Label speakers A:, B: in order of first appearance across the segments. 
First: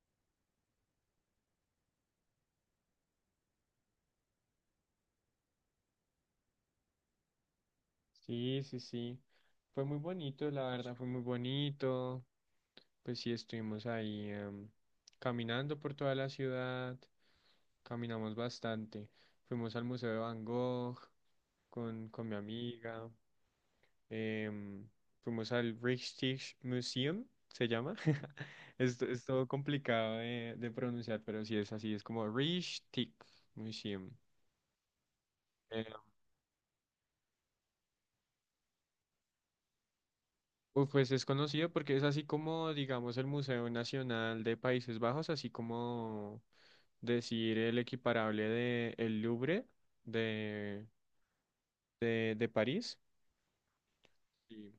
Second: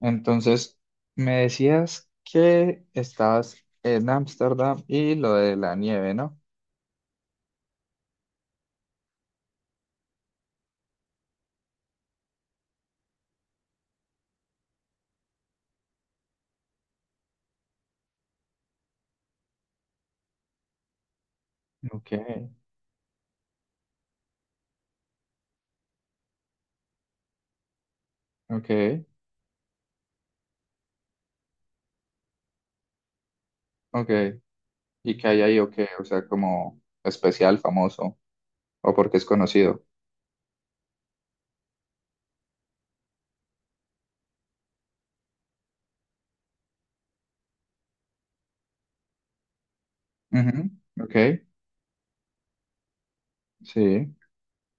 A: Entonces, me decías que estabas en Ámsterdam y lo de la nieve, ¿no?
B: Sí, sí, sí. Fue muy bonito, la verdad, fue muy bonito. Pues sí, estuvimos ahí caminando por toda la ciudad, caminamos bastante. Fuimos al Museo de Van Gogh
A: Ok,
B: con mi amiga. em, Fuimos al Rijksmuseum, Museum, se llama.
A: ok,
B: Es todo complicado de pronunciar, pero sí es así, es como Rijksmuseum.
A: ok. ¿Y qué hay ahí o qué? O sea, como especial, famoso, o porque es conocido.
B: Uf, pues es conocido porque es así como, digamos, el Museo Nacional de Países Bajos, así como decir el equiparable de el Louvre
A: Ujú,
B: de,
A: ok,
B: de París.
A: sí,
B: Sí.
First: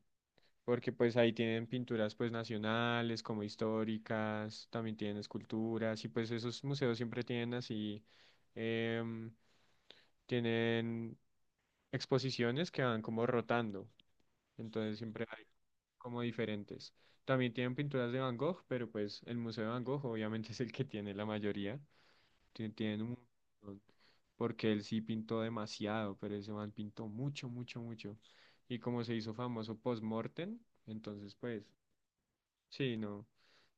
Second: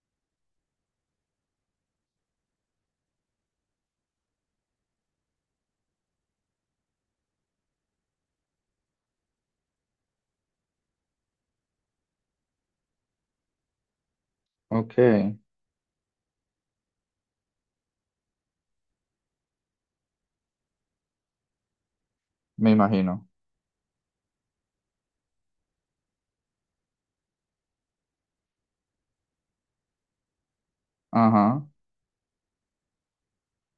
B: Porque pues ahí tienen pinturas pues nacionales, como históricas, también tienen esculturas y pues esos museos siempre tienen así, em, tienen exposiciones que van como rotando. Entonces siempre
A: ok,
B: hay como diferentes. También tienen pinturas de Van Gogh, pero pues el Museo de Van Gogh obviamente es el que tiene la mayoría.
A: me
B: Tienen un
A: imagino.
B: montón, porque él sí pintó demasiado, pero ese man pintó mucho, mucho, mucho. Y como se hizo famoso post-mortem, entonces pues,
A: Ajá.
B: sí, no,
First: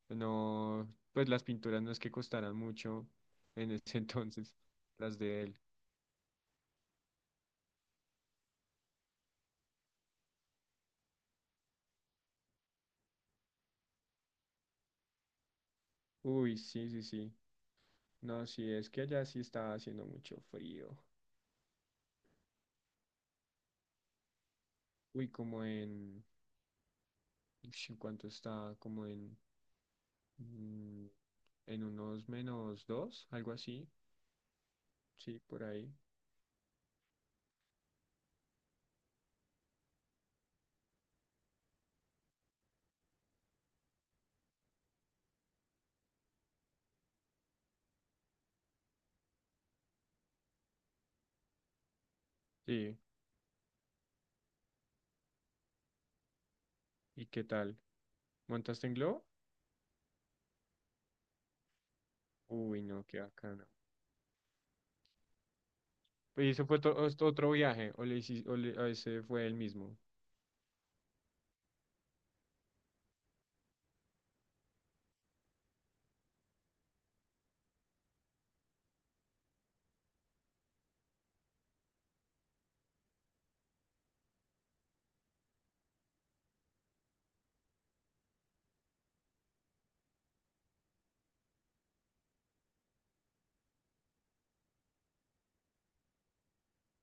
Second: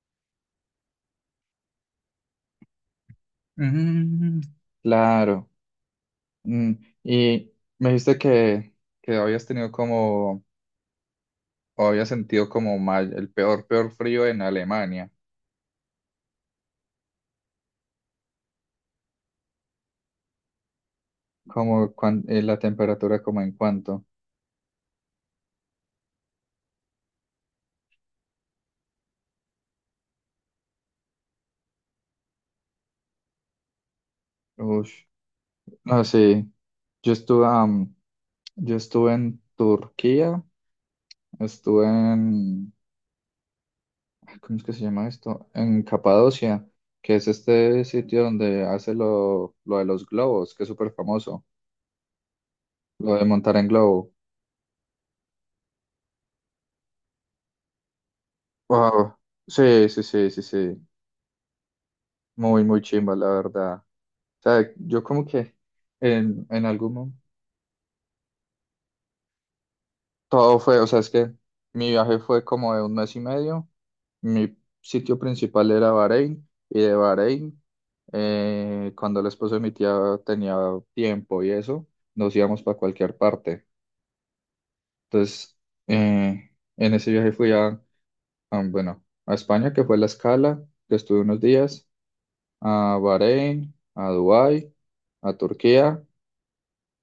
B: no, pues las pinturas no es que costaran mucho en ese
A: Mm,
B: entonces, las de
A: claro.
B: él.
A: Mm, y me dijiste que habías tenido como, o habías sentido como mal, el peor, peor frío en Alemania.
B: Uy, sí, sí, sí. No, sí, es que allá sí estaba haciendo mucho frío.
A: Como cuan- la temperatura, como en cuánto.
B: Uy, como en... Ush, ¿en cuánto está? Como en, mm, en unos menos dos, algo así.
A: Ush.
B: Sí, por ahí.
A: No, sí. Yo estuve, yo estuve en Turquía, estuve en, ay, ¿cómo es que se llama esto? En Capadocia, que es este sitio donde hace lo de los globos, que es súper famoso,
B: Sí.
A: lo de montar en globo.
B: ¿Y qué tal? ¿Montaste en
A: Wow.
B: globo?
A: Sí, sí, sí, sí, sí. Muy, muy
B: Uy, no,
A: chimba,
B: qué
A: la
B: bacano.
A: verdad. O sea, yo como que
B: ¿Y ese
A: en
B: fue
A: algún momento,
B: otro viaje? ¿O, le hici- o le- o ese fue el mismo?
A: todo fue, o sea, es que mi viaje fue como de un mes y medio. Mi sitio principal era Bahrein y de Bahrein, cuando el esposo de mi tía tenía tiempo y eso, nos íbamos para cualquier parte. Entonces, eh, en ese viaje fui a, bueno, a España, que fue la escala, que estuve unos días, a Bahrein, a Dubái, a Turquía,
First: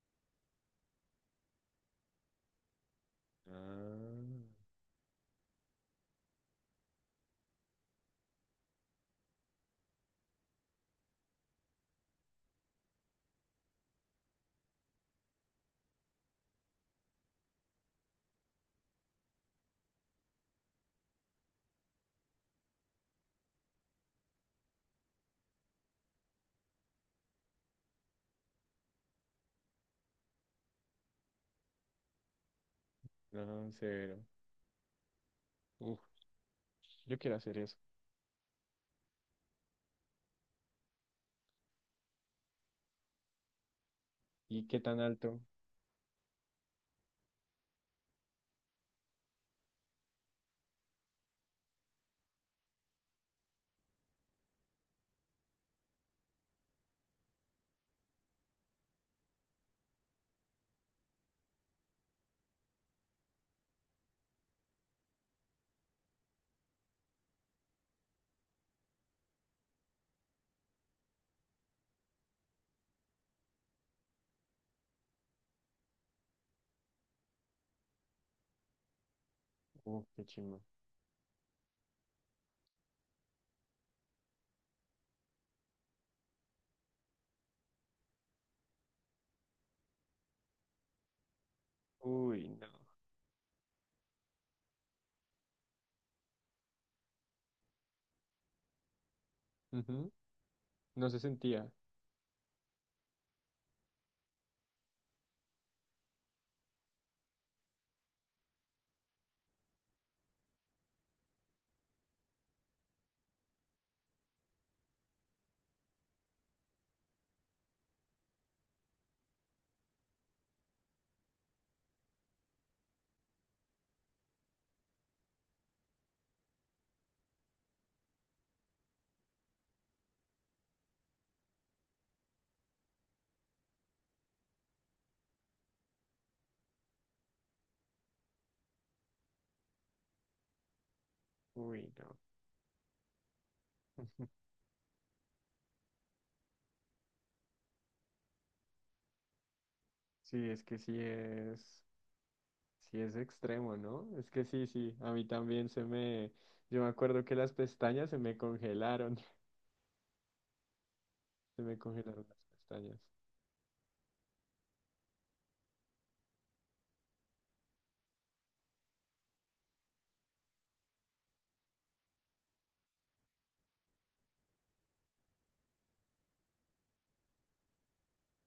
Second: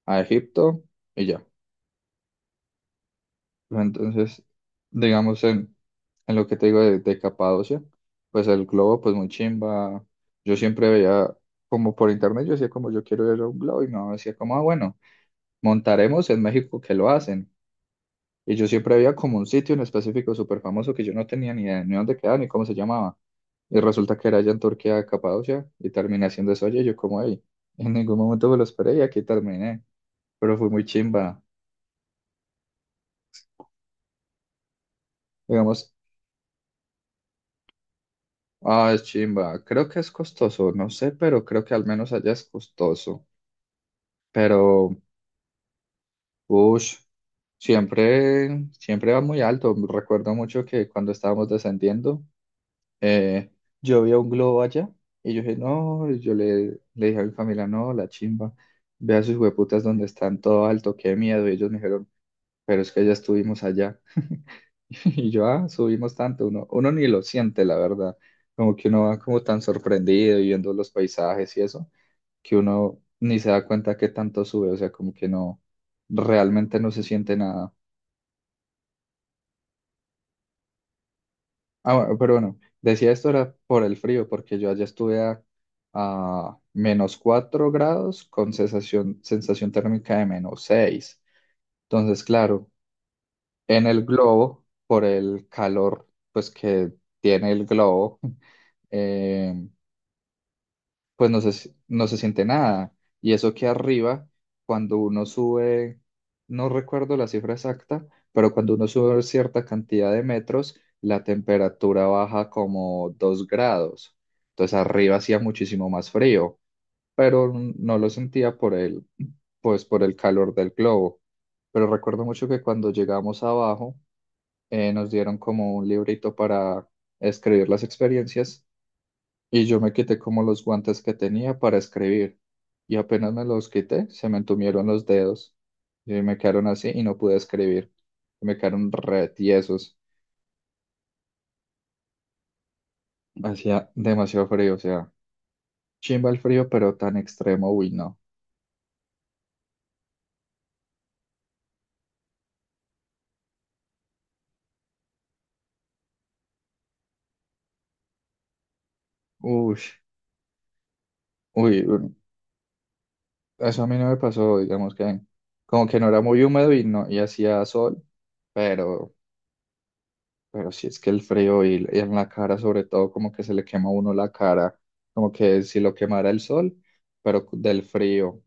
A: a Egipto y ya. ¿No?
B: Ah,
A: Entonces, digamos, en lo que te digo de Capadocia, pues el globo, pues muy chimba. Yo siempre veía, como por internet, yo decía como yo quiero ir a un globo y mi mamá decía como, ah, bueno, montaremos en México que lo hacen. Y yo siempre veía como un sitio en específico súper famoso que yo no tenía ni idea ni dónde quedaba ni cómo se llamaba. Y resulta que era allá en Turquía, Capadocia, y terminé haciendo eso allí. Y yo como, ahí en ningún momento me lo esperé y aquí terminé. Pero fue muy chimba.
B: no, severo.
A: Digamos,
B: Uf, yo quiero hacer eso.
A: ah, es chimba. Creo que es costoso, no sé, pero creo que al menos allá es costoso.
B: ¿Y qué
A: Pero,
B: tan alto?
A: uff, siempre, siempre va muy alto. Recuerdo mucho que cuando estábamos descendiendo, eh, yo vi un globo allá y yo dije, no, y yo le, le dije a mi familia, no, la chimba, ve a sus hueputas donde están todo alto, qué miedo. Y ellos me dijeron, pero es que ya estuvimos allá. Y yo, ah, subimos tanto, uno, uno ni lo siente, la verdad. Como que uno va como tan sorprendido y viendo los paisajes y eso, que uno ni se da cuenta que tanto sube, o sea, como que no, realmente no se siente nada.
B: Uf, qué chingo.
A: Ah, bueno, pero bueno, decía esto era por el frío, porque yo allá estuve a -4 grados con sensación, sensación térmica de -6. Entonces,
B: Uy, no.
A: claro, en el globo, por el calor, pues que tiene el globo.
B: Ujú, no se
A: Pues no se,
B: sentía.
A: no se siente nada. Y eso que arriba, cuando uno sube, no recuerdo la cifra exacta, pero cuando uno sube cierta cantidad de metros, la temperatura baja como 2 grados. Entonces arriba hacía muchísimo más frío, pero no lo sentía por el, pues por el calor del globo. Pero recuerdo mucho que cuando llegamos abajo, nos dieron como un librito para escribir las experiencias y yo me quité como los guantes que tenía para escribir. Y apenas me los quité, se me entumieron los dedos. Y me quedaron así y no pude escribir. Me quedaron re tiesos.
B: Uy, no.
A: Hacía demasiado frío, o sea, chimba el frío, pero tan extremo, uy, no.
B: Sí, es que sí es. Sí, es extremo, ¿no? Es que sí, sí, a mí también se me... Yo me acuerdo que las pestañas se me congelaron,
A: Uy,
B: se me
A: uy,
B: congelaron las pestañas.
A: eso a mí no me pasó, digamos que como que no era muy húmedo y no, y hacía sol, pero Pero si es que el frío y en la cara, sobre todo, como que se le quema a uno la cara, como que si lo quemara el sol, pero del frío.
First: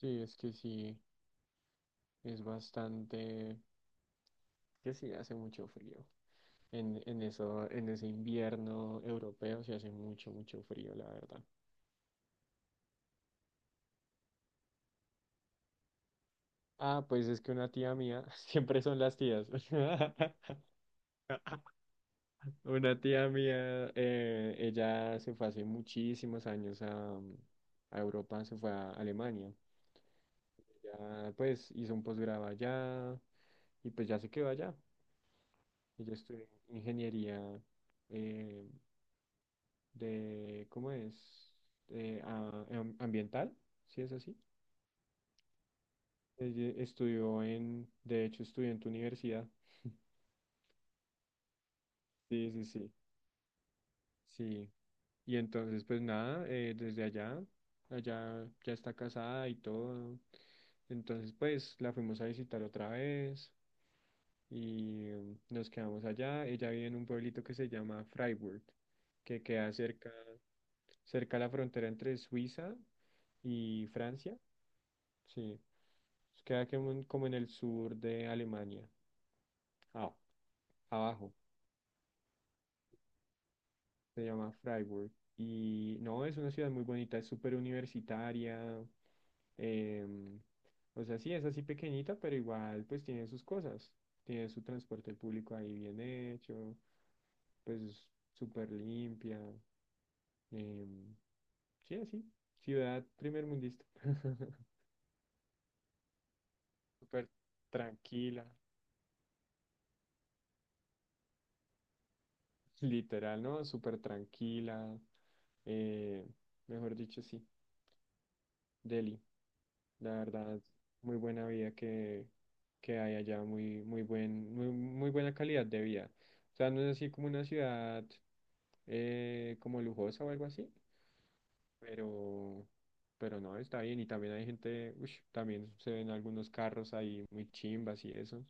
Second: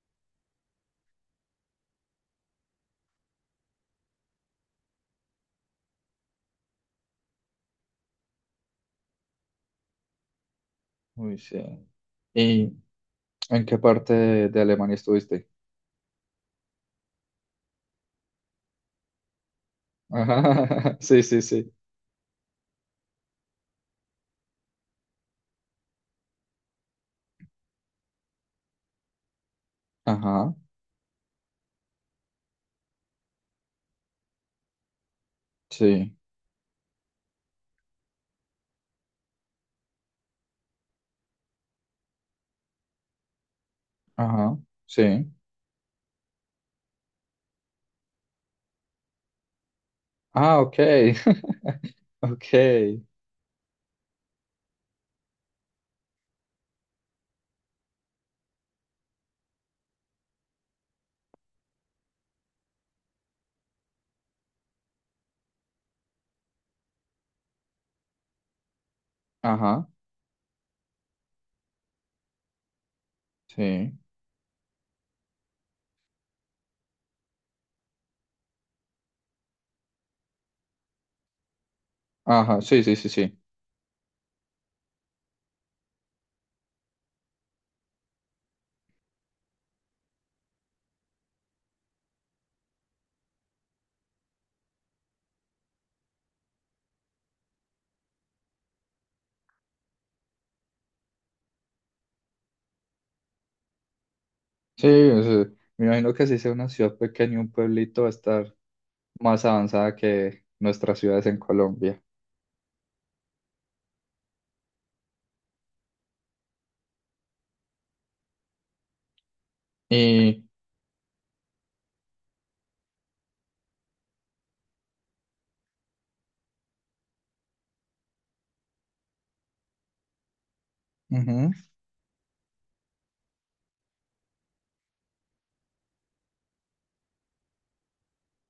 B: Sí, es que sí, es bastante... Que sí, hace mucho frío. En eso, en ese invierno europeo se hace mucho, mucho frío, la
A: Uy,
B: verdad.
A: sí. ¿Y en qué parte de Alemania estuviste?
B: Ah, pues es que una tía mía, siempre son las tías.
A: Ajá, sí, sí, sí.
B: Una tía mía, ella se fue hace muchísimos años a Europa, se fue a Alemania.
A: Ajá,
B: Ya, pues hizo un posgrado allá y pues ya se quedó allá. Ella
A: sí.
B: estudió ingeniería eh, de, ¿cómo es? Ah, ambiental, si es así.
A: Ajá, sí.
B: Ella estudió en, de hecho estudió en tu universidad.
A: Ah, ok.
B: Sí,
A: Ok.
B: sí, sí, sí. Y entonces, pues nada, desde allá, allá ya está casada y todo. Entonces, pues la fuimos a visitar otra vez y nos quedamos allá. Ella vive en un pueblito que se llama Freiburg, que queda
A: Ajá,
B: cerca, cerca a la frontera entre Suiza y
A: sí.
B: Francia. Sí, queda como en, como en el sur de Alemania, ah, abajo.
A: Ajá, sí, sí, sí, sí.
B: Se llama Freiburg. Y no, es una ciudad muy bonita, es súper universitaria. em, o sea, sí, es así pequeñita, pero igual pues tiene sus cosas. Tiene su transporte público ahí bien hecho, pues súper limpia. em, sí, así. Ciudad primer mundista.
A: Sí, o sea, me imagino que si sea una ciudad
B: Súper
A: pequeña, un pueblito va a
B: tranquila.
A: estar más avanzada que nuestras ciudades en Colombia.
B: Literal, ¿no? Súper tranquila. eh, Mejor dicho, sí. Delhi. La
A: Y
B: verdad, muy buena vida que hay allá, muy, muy buen, muy, muy buena calidad de vida. O sea, no es así como una ciudad como lujosa o algo así,
A: ujú,
B: pero, pero no, está bien. Y también hay gente, ush, también se ven algunos carros ahí muy chimbas y eso.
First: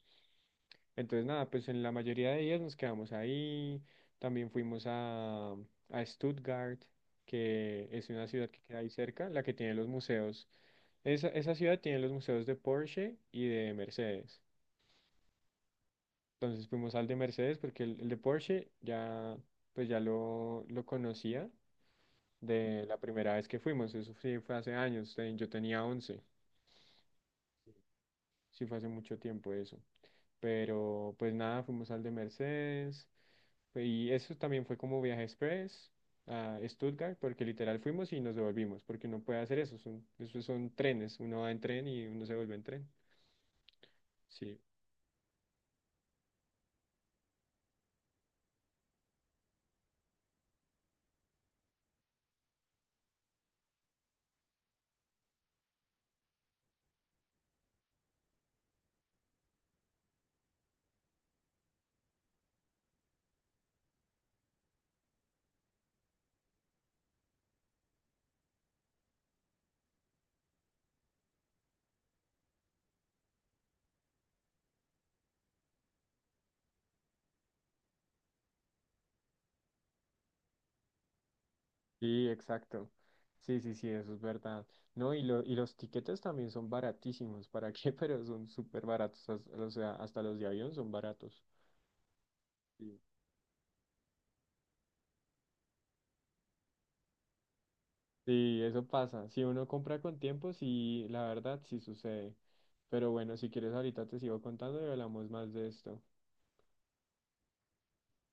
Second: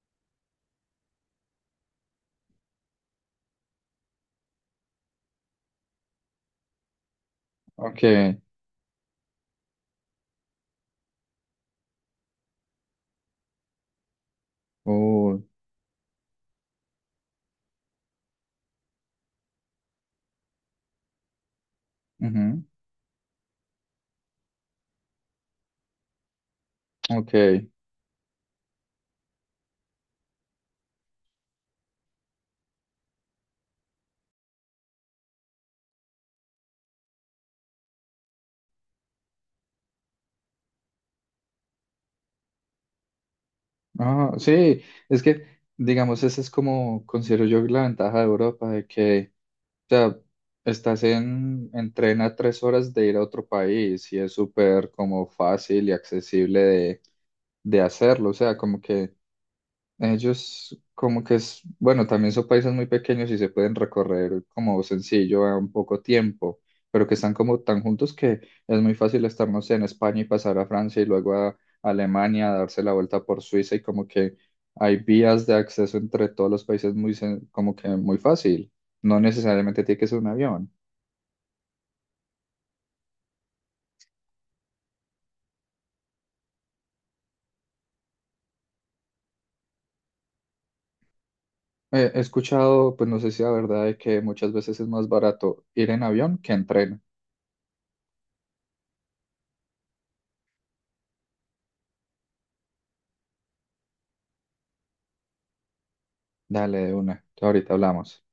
B: Entonces, nada, pues en la mayoría de días nos quedamos ahí. También fuimos a Stuttgart, que es una
A: okay.
B: ciudad que queda ahí cerca, la que tiene los museos. Esa ciudad tiene los museos de Porsche y de Mercedes.
A: Oh,
B: Entonces fuimos al de Mercedes porque el de Porsche ya, pues ya lo conocía
A: ujú,
B: de la primera vez que fuimos. Eso sí fue hace años. Yo tenía 11.
A: okay.
B: Sí fue hace mucho tiempo eso. Pero pues nada, fuimos al de Mercedes. Y eso también fue como viaje express a Stuttgart porque literal fuimos y nos devolvimos porque uno puede hacer eso. Son, esos son trenes. Uno va en tren y uno se vuelve en tren.
A: Ah,
B: Sí.
A: sí, es que, digamos, esa es como considero yo la ventaja de Europa, de que, o sea, estás en tren a 3 horas de ir a otro país y es súper como fácil y accesible de hacerlo. O sea, como que ellos como que es, bueno, también son países muy pequeños y se pueden recorrer como sencillo a un poco tiempo, pero que están como tan juntos que es muy fácil estar, no sé, en España y pasar a Francia y luego a Alemania, darse la vuelta por Suiza y como que hay vías de acceso entre todos los países muy, como que muy fácil. No necesariamente tiene que ser un avión.
B: Sí, exacto. Sí, sí, sí, eso es verdad. No, y, lo, y los tiquetes también son baratísimos. ¿Para qué? Pero son súper baratos. O sea, hasta los de avión son baratos.
A: He escuchado,
B: Sí.
A: pues no sé si la verdad, de que muchas veces es más barato ir en avión que en tren.
B: Sí, eso pasa. Si uno compra con tiempo, sí, la verdad, sí sucede. Pero bueno, si quieres, ahorita te sigo contando y hablamos más de esto.
A: Dale, de una, ahorita hablamos.